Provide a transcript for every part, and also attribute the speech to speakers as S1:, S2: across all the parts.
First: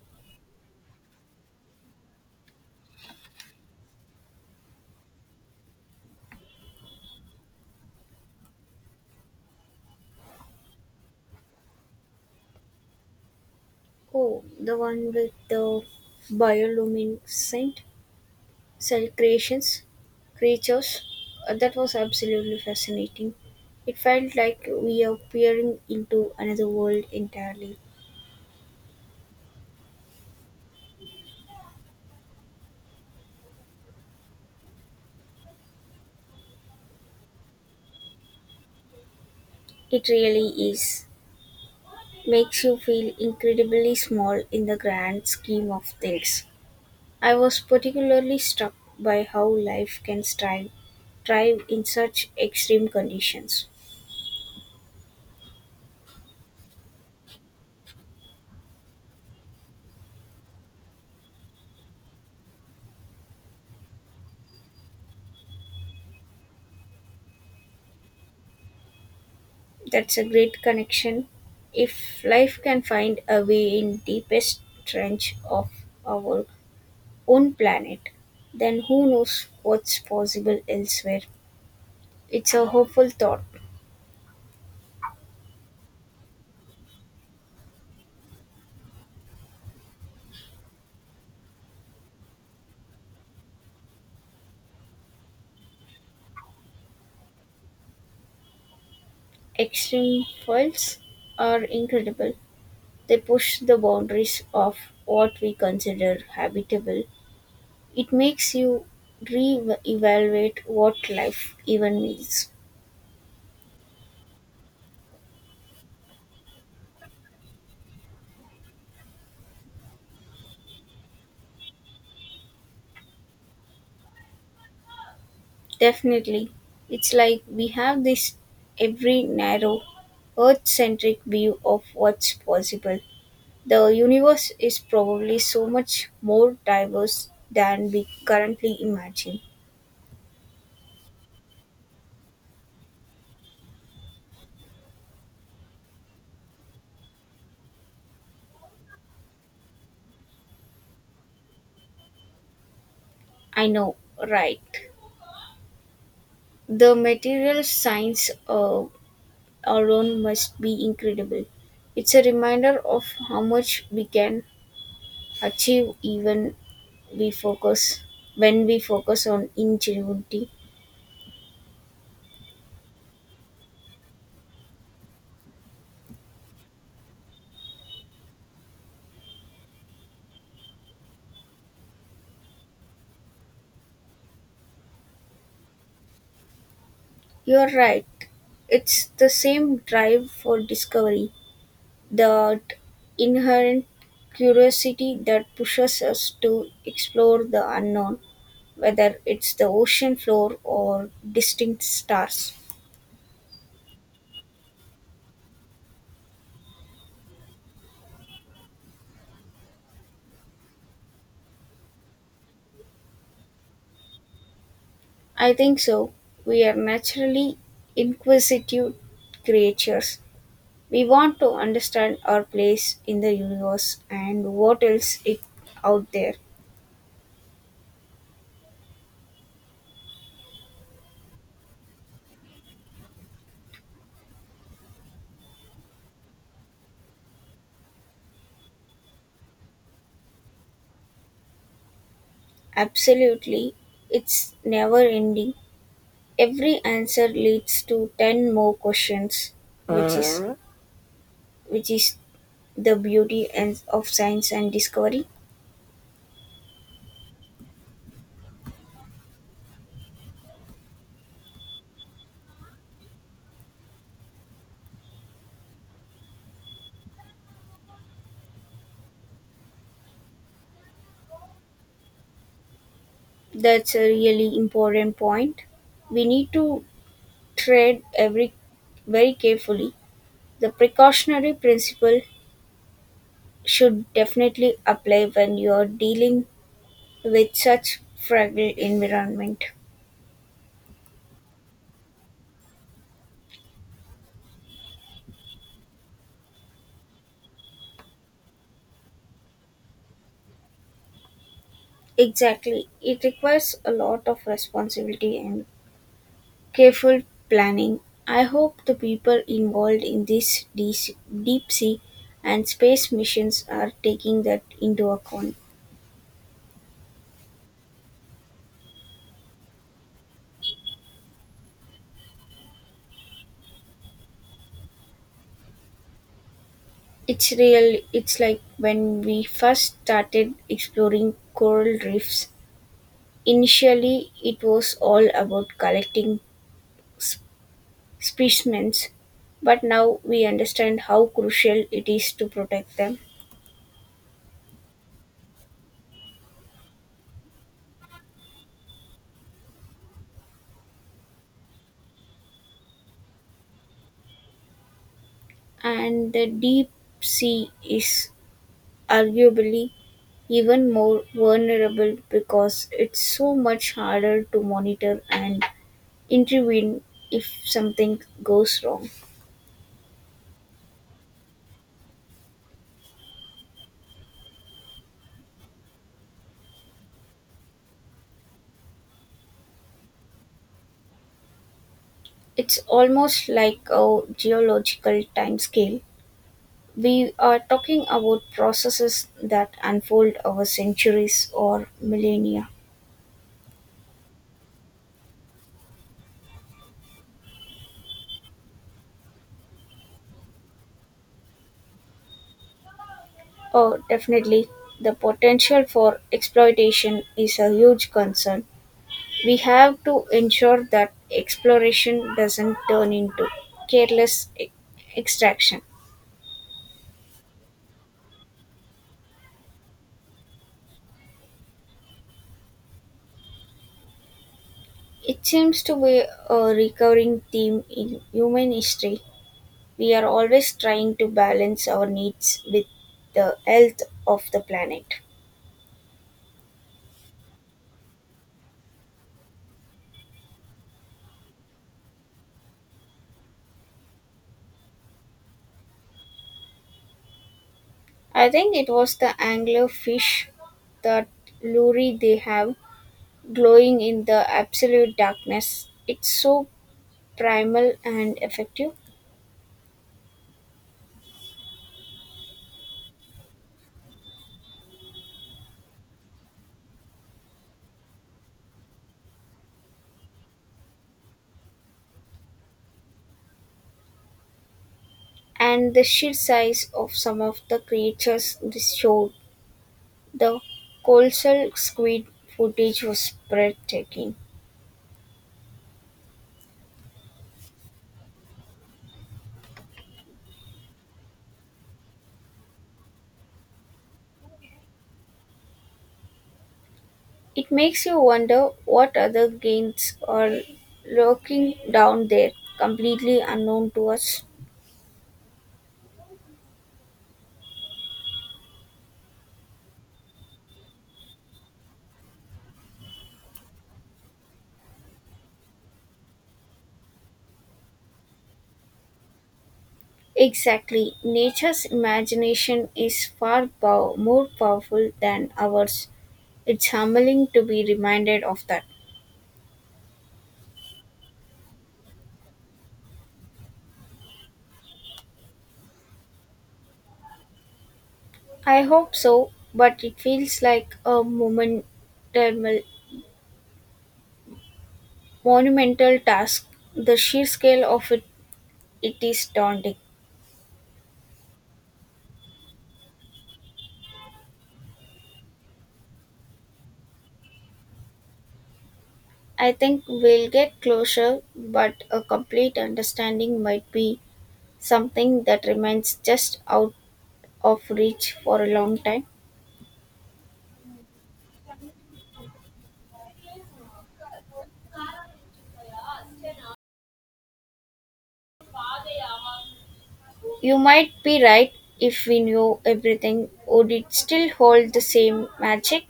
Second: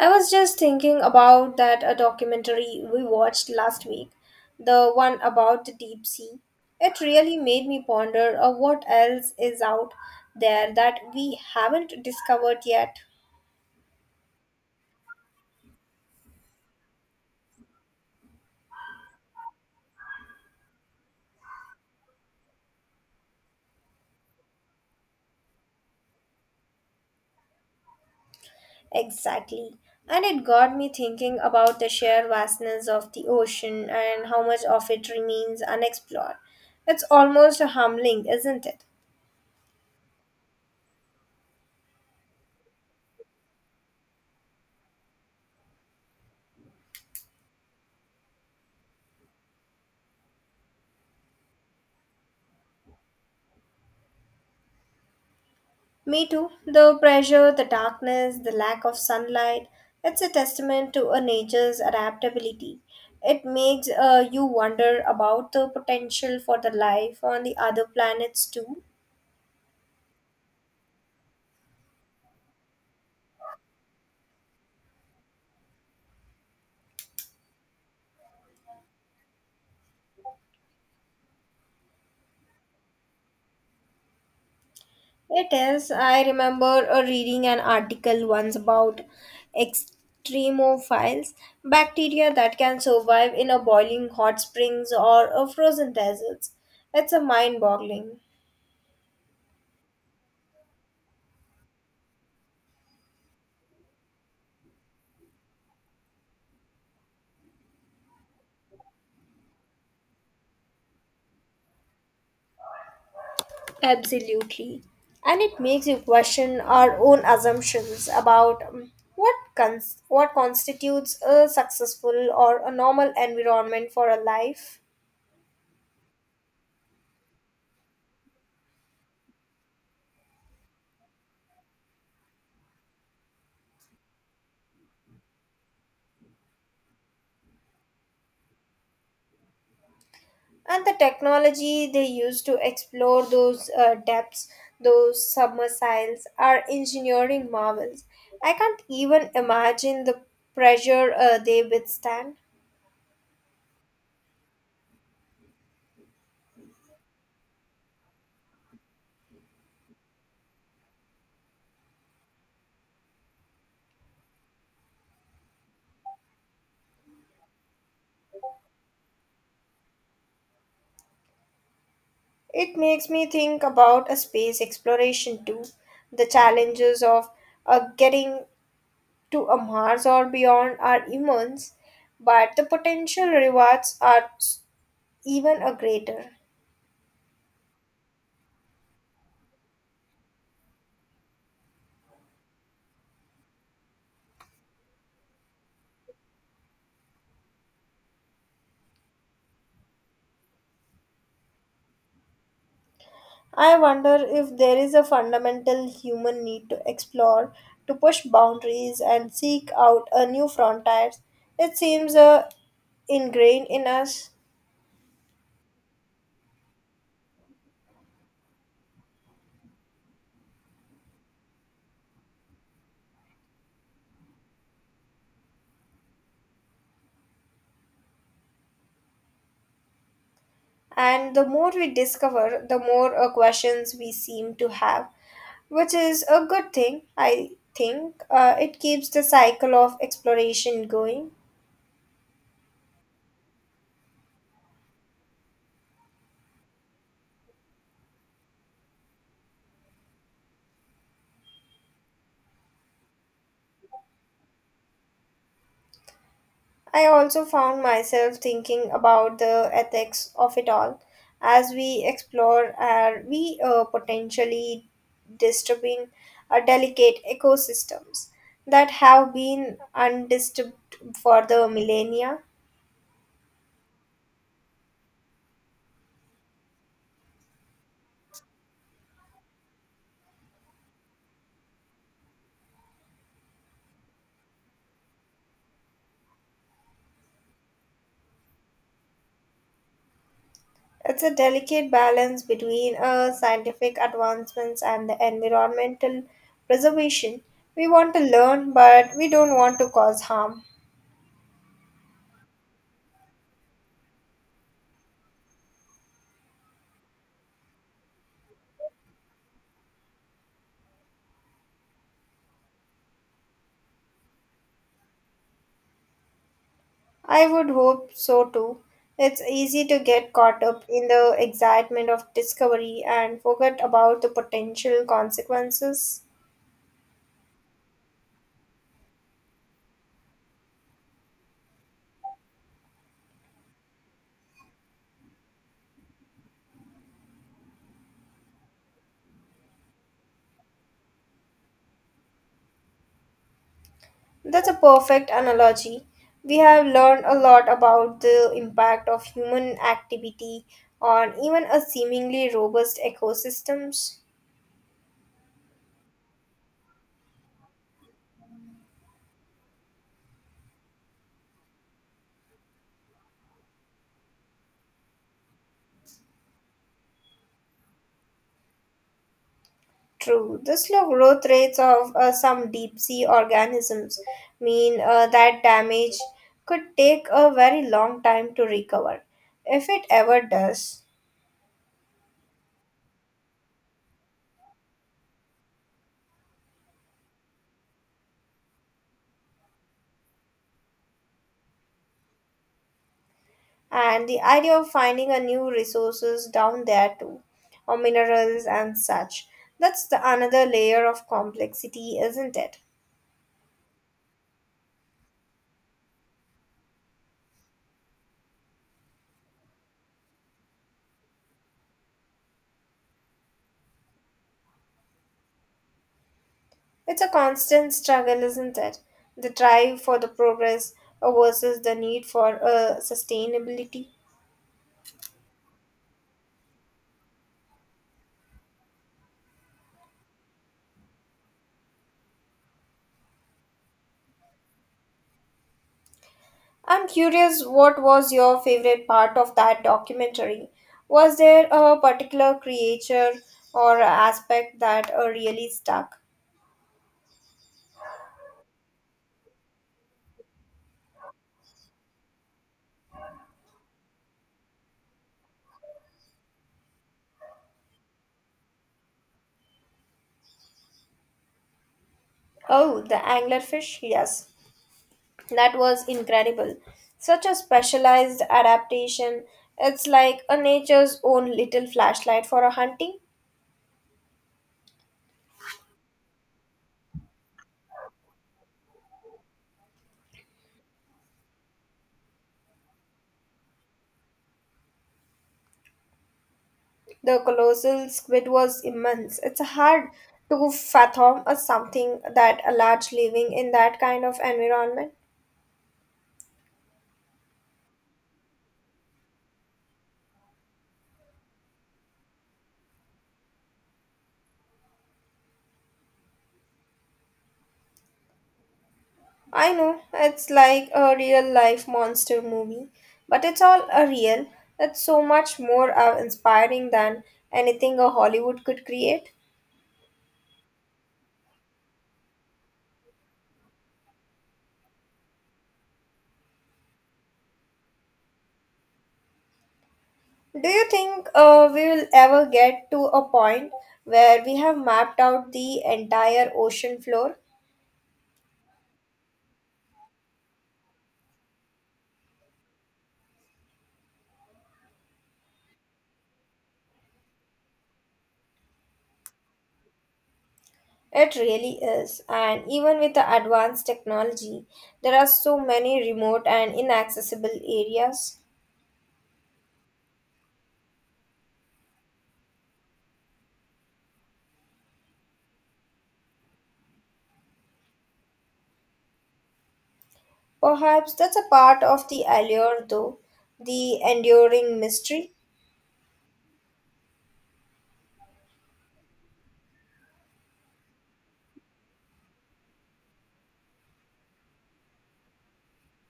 S1: I was just thinking about that a documentary we watched last week, the one about the deep sea. It really made me ponder, what else is out there that we haven't discovered yet.
S2: Oh, the one with the bioluminescent cell creations, creatures. That was absolutely fascinating. It felt like we are peering into another world entirely.
S1: Exactly. And it got me thinking about the sheer vastness of the ocean and how much of it remains unexplored. It's almost humbling, isn't it?
S2: It really is. Makes you feel incredibly small in the grand scheme of things. I was particularly struck by how life can thrive in such extreme conditions.
S1: Me too. The pressure, the darkness, the lack of sunlight, it's a testament to a nature's adaptability. It makes, you wonder about the potential for the life on the other planets too.
S2: That's a great connection. If life can find a way in deepest trench of our own planet, then who knows what's possible elsewhere. It's a hopeful thought.
S1: It is. I remember reading an article once about extremophiles, bacteria that can survive in a boiling hot springs or a frozen deserts. It's a mind boggling.
S2: Extreme files are incredible. They push the boundaries of what we consider habitable. It makes you re-evaluate what life even means.
S1: Absolutely. And it makes you question our own assumptions about, what constitutes a successful or a normal environment for a life,
S2: Definitely. It's like we have this every narrow, earth centric view of what's possible. The universe is probably so much more diverse than we currently imagine.
S1: and the technology they use to explore those depths. Those submersiles are engineering marvels. I can't even imagine the pressure they withstand.
S2: I know, right? The material science alone must be incredible. It's a reminder of how much we can achieve even we focus when we focus on ingenuity.
S1: It makes me think about a space exploration too. The challenges of getting to a Mars or beyond are immense, but the potential rewards are even a greater.
S2: You're right. It's the same drive for discovery, that inherent curiosity that pushes us to explore the unknown, whether it's the ocean floor or distant stars.
S1: I wonder if there is a fundamental human need to explore, to push boundaries and seek out a new frontiers. It seems ingrained in us,
S2: I think so. We are naturally inquisitive creatures. We want to understand our place in the universe and what else is out there.
S1: and the more we discover, the more questions we seem to have, which is a good thing, I think. It keeps the cycle of exploration going.
S2: Absolutely. It's never ending, every answer leads to 10 more questions, which is Alright. Which is the beauty and of science and discovery.
S1: I also found myself thinking about the ethics of it all. As we explore, are we potentially disturbing delicate ecosystems that have been undisturbed for the millennia?
S2: That's a really important point. We need to tread every very carefully. The precautionary principle should definitely apply when you are dealing with such fragile environment.
S1: It's a delicate balance between scientific advancements and the environmental preservation. We want to learn, but we don't want to cause harm.
S2: Exactly, it requires a lot of responsibility and careful planning. I hope the people involved in these deep sea and space missions are taking that into account.
S1: I would hope so too. It's easy to get caught up in the excitement of discovery and forget about the potential consequences.
S2: It's real. It's like when we first started exploring coral reefs. Initially, it was all about collecting sp- specimens, but now we understand how crucial it is to protect them.
S1: That's a perfect analogy. We have learned a lot about the impact of human activity on even a seemingly robust ecosystems.
S2: And the deep sea is arguably even more vulnerable because it's so much harder to monitor and intervene if something goes wrong.
S1: True. The slow growth rates of some deep sea organisms mean that damage could take a very long time to recover, if it ever does.
S2: It's almost like a geological timescale. We are talking about processes that unfold over centuries or millennia.
S1: And the idea of finding a new resources down there too, or minerals and such. That's the another layer of complexity, isn't it?
S2: Oh, definitely. The potential for exploitation is a huge concern. We have to ensure that exploration doesn't turn into careless e- extraction.
S1: It's a constant struggle, isn't it? The drive for the progress versus the need for sustainability.
S2: It seems to be a recurring theme in human history. We are always trying to balance our needs with the health of the planet.
S1: I'm curious, what was your favorite part of that documentary? Was there a particular creature or aspect that really stuck?
S2: I think it was the anglerfish, that lure they have glowing in the absolute darkness. It's so primal and effective.
S1: Oh, the anglerfish, yes. That was incredible. Such a specialized adaptation. It's like a nature's own little flashlight for a hunting.
S2: And the sheer size of some of the creatures this showed. The colossal squid footage was breathtaking.
S1: The colossal squid was immense. It's hard to fathom a something that a large living in that kind of environment.
S2: It makes you wonder what other games are lurking down there, completely unknown to us.
S1: I know, it's like a real life monster movie, but it's all a real. That's so much more inspiring than anything a Hollywood could create.
S2: Exactly, nature's imagination is far more powerful than ours. It's humbling to be reminded of that.
S1: Do you think we will ever get to a point where we have mapped out the entire ocean floor?
S2: I hope so, but it feels like a moment monumental task. The sheer scale of it, it is daunting.
S1: It really is, and even with the advanced technology, there are so many remote and inaccessible areas.
S2: I think we'll get closer, but a complete understanding might be something that remains just out of reach for a long time.
S1: Perhaps that's a part of the allure, though, the enduring mystery.
S2: You might be right. If we knew everything, would it still hold the same magic?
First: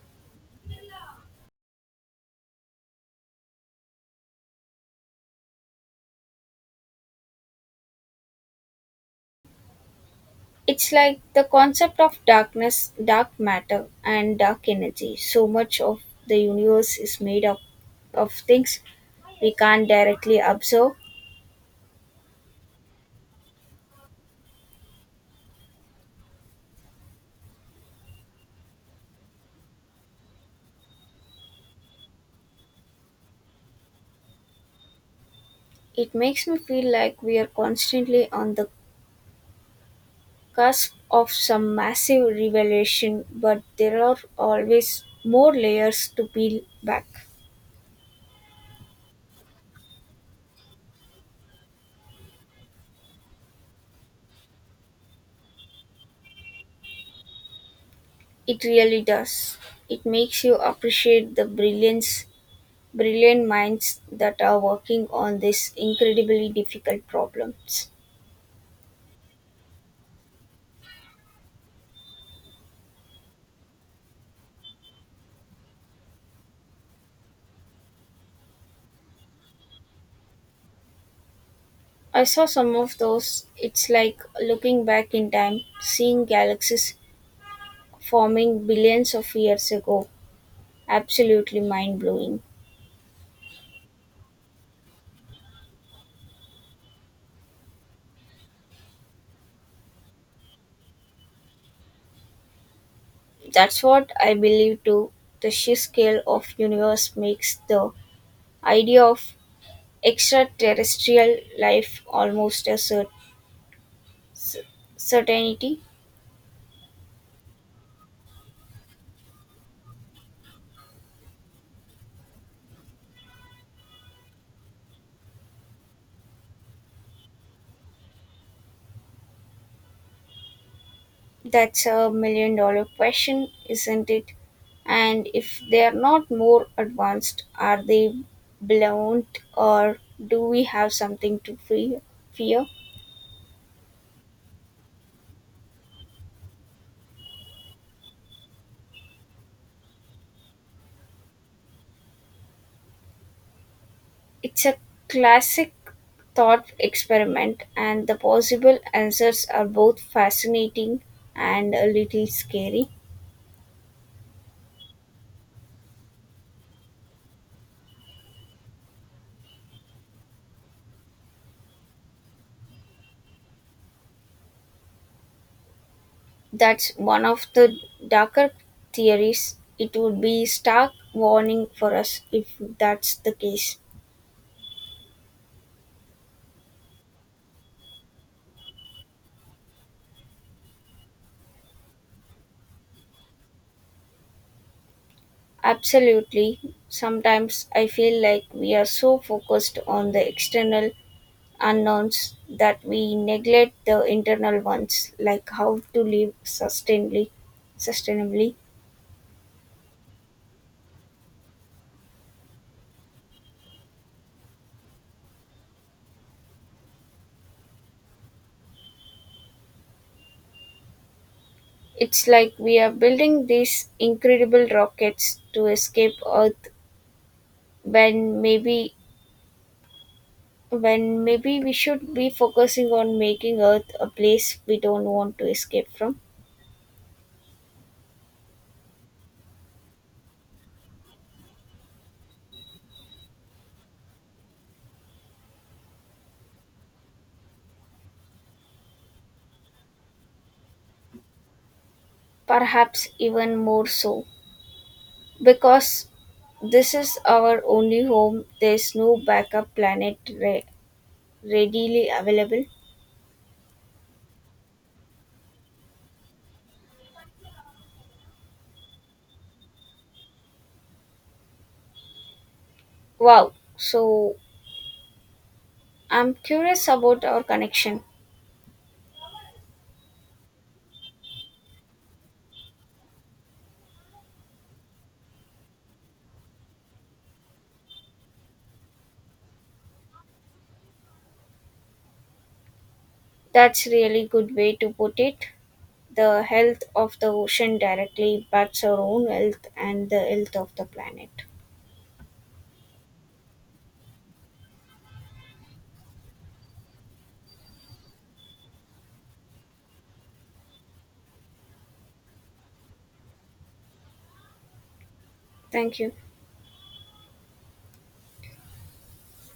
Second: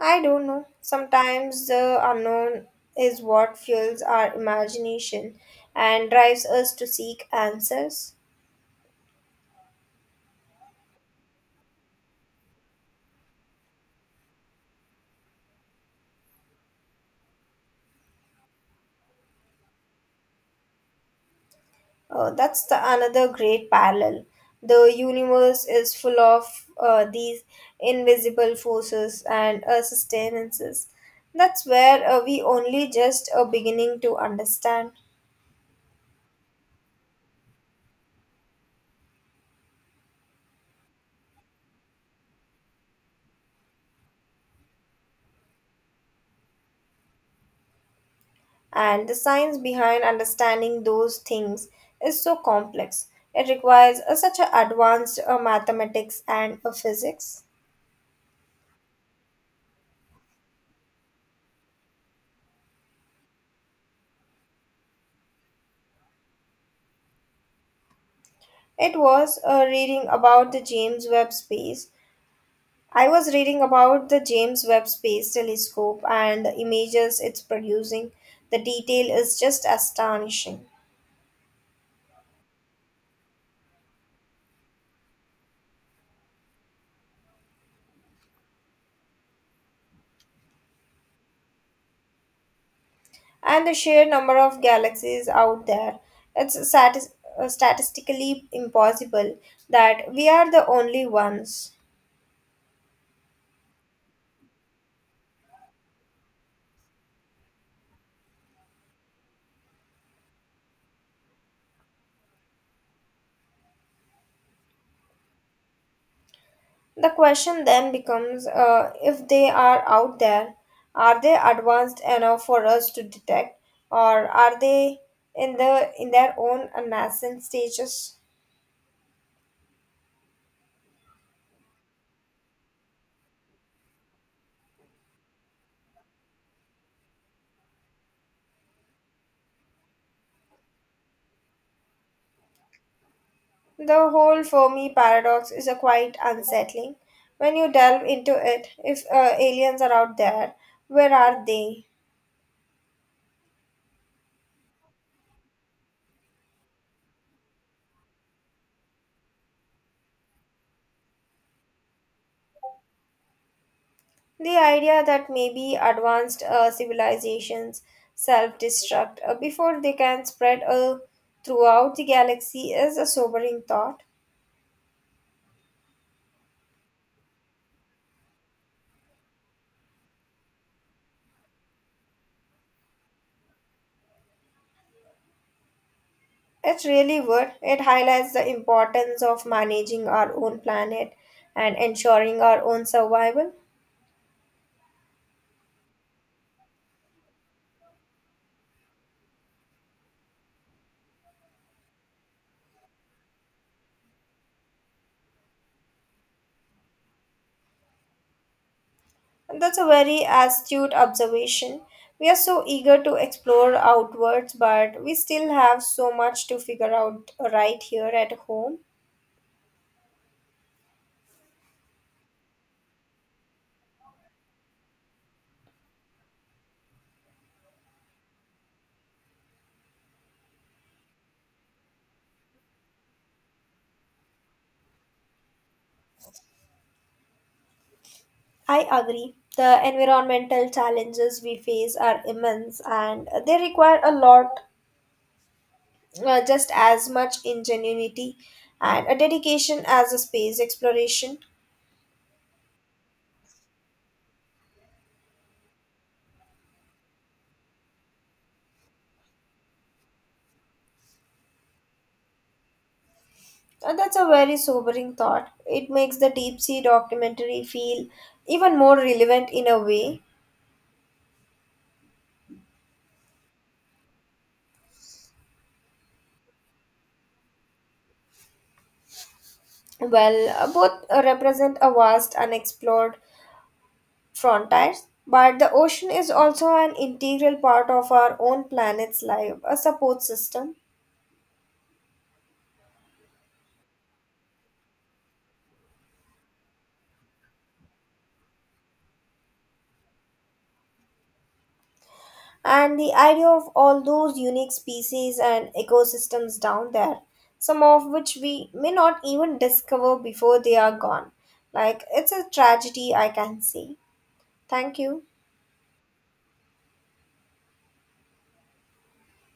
S1: I don't know. Sometimes the unknown is what fuels our imagination and drives us to seek answers.
S2: It's like the concept of darkness, dark matter, and dark energy. So much of the universe is made up of things we can't directly observe.
S1: That's the another great parallel. The universe is full of these invisible forces and sustenances. That's where we only just are beginning to understand.
S2: It makes me feel like we are constantly on the cusp of some massive revelation, but there are always more layers to peel back.
S1: And the science behind understanding those things is so complex. It requires a, such a advanced mathematics and a physics.
S2: It really does. It makes you appreciate brilliant minds that are working on these incredibly difficult problems.
S1: It was reading about the James Webb Space. I was reading about the James Webb Space Telescope and the images it's producing. The detail is just astonishing.
S2: I saw some of those. It's like looking back in time, seeing galaxies forming billions of years ago. Absolutely mind blowing.
S1: And the sheer number of galaxies out there. It's statistically impossible that we are the only ones.
S2: That's what I believe too. The sheer scale of universe makes the idea of extraterrestrial life almost a c- certainty.
S1: The question then becomes, if they are out there, are they advanced enough for us to detect, or are they in their own nascent stages?
S2: That's a million dollar question, isn't it? And if they are not more advanced, are they blunt or do we have something to fear?
S1: The whole Fermi paradox is a quite unsettling. When you delve into it, if aliens are out there, where are they?
S2: It's a classic thought experiment, and the possible answers are both fascinating and a little scary.
S1: The idea that maybe advanced civilizations self destruct before they can spread throughout the galaxy is a sobering thought.
S2: That's one of the darker theories. It would be stark warning for us if that's the case.
S1: It really would. It highlights the importance of managing our own planet and ensuring our own survival.
S2: Absolutely. Sometimes I feel like we are so focused on the external unknowns that we neglect the internal ones, like how to live sustainably.
S1: And that's a very astute observation. We are so eager to explore outwards, but we still have so much to figure out right here at home.
S2: It's like we are building these incredible rockets to escape Earth when maybe when maybe we should be focusing on making Earth a place we don't want to escape from.
S1: I agree. The environmental challenges we face are immense and they require a lot, just as much ingenuity and a dedication as a space exploration.
S2: Perhaps even more so. Because this is our only home, there's no backup readily available.
S1: And that's a very sobering thought. It makes the deep sea documentary feel even more relevant in a way.
S2: Wow. So I'm curious about our connection.
S1: Well, both represent a vast unexplored frontiers, but the ocean is also an integral part of our own planet's life, a support system.
S2: That's really good way to put it. The health of the ocean directly impacts our own health and the health of the planet.
S1: And the idea of all those unique species and ecosystems down there, some of which we may not even discover before they are gone. Like, it's a tragedy I can see. Thank you.
S2: Thank you.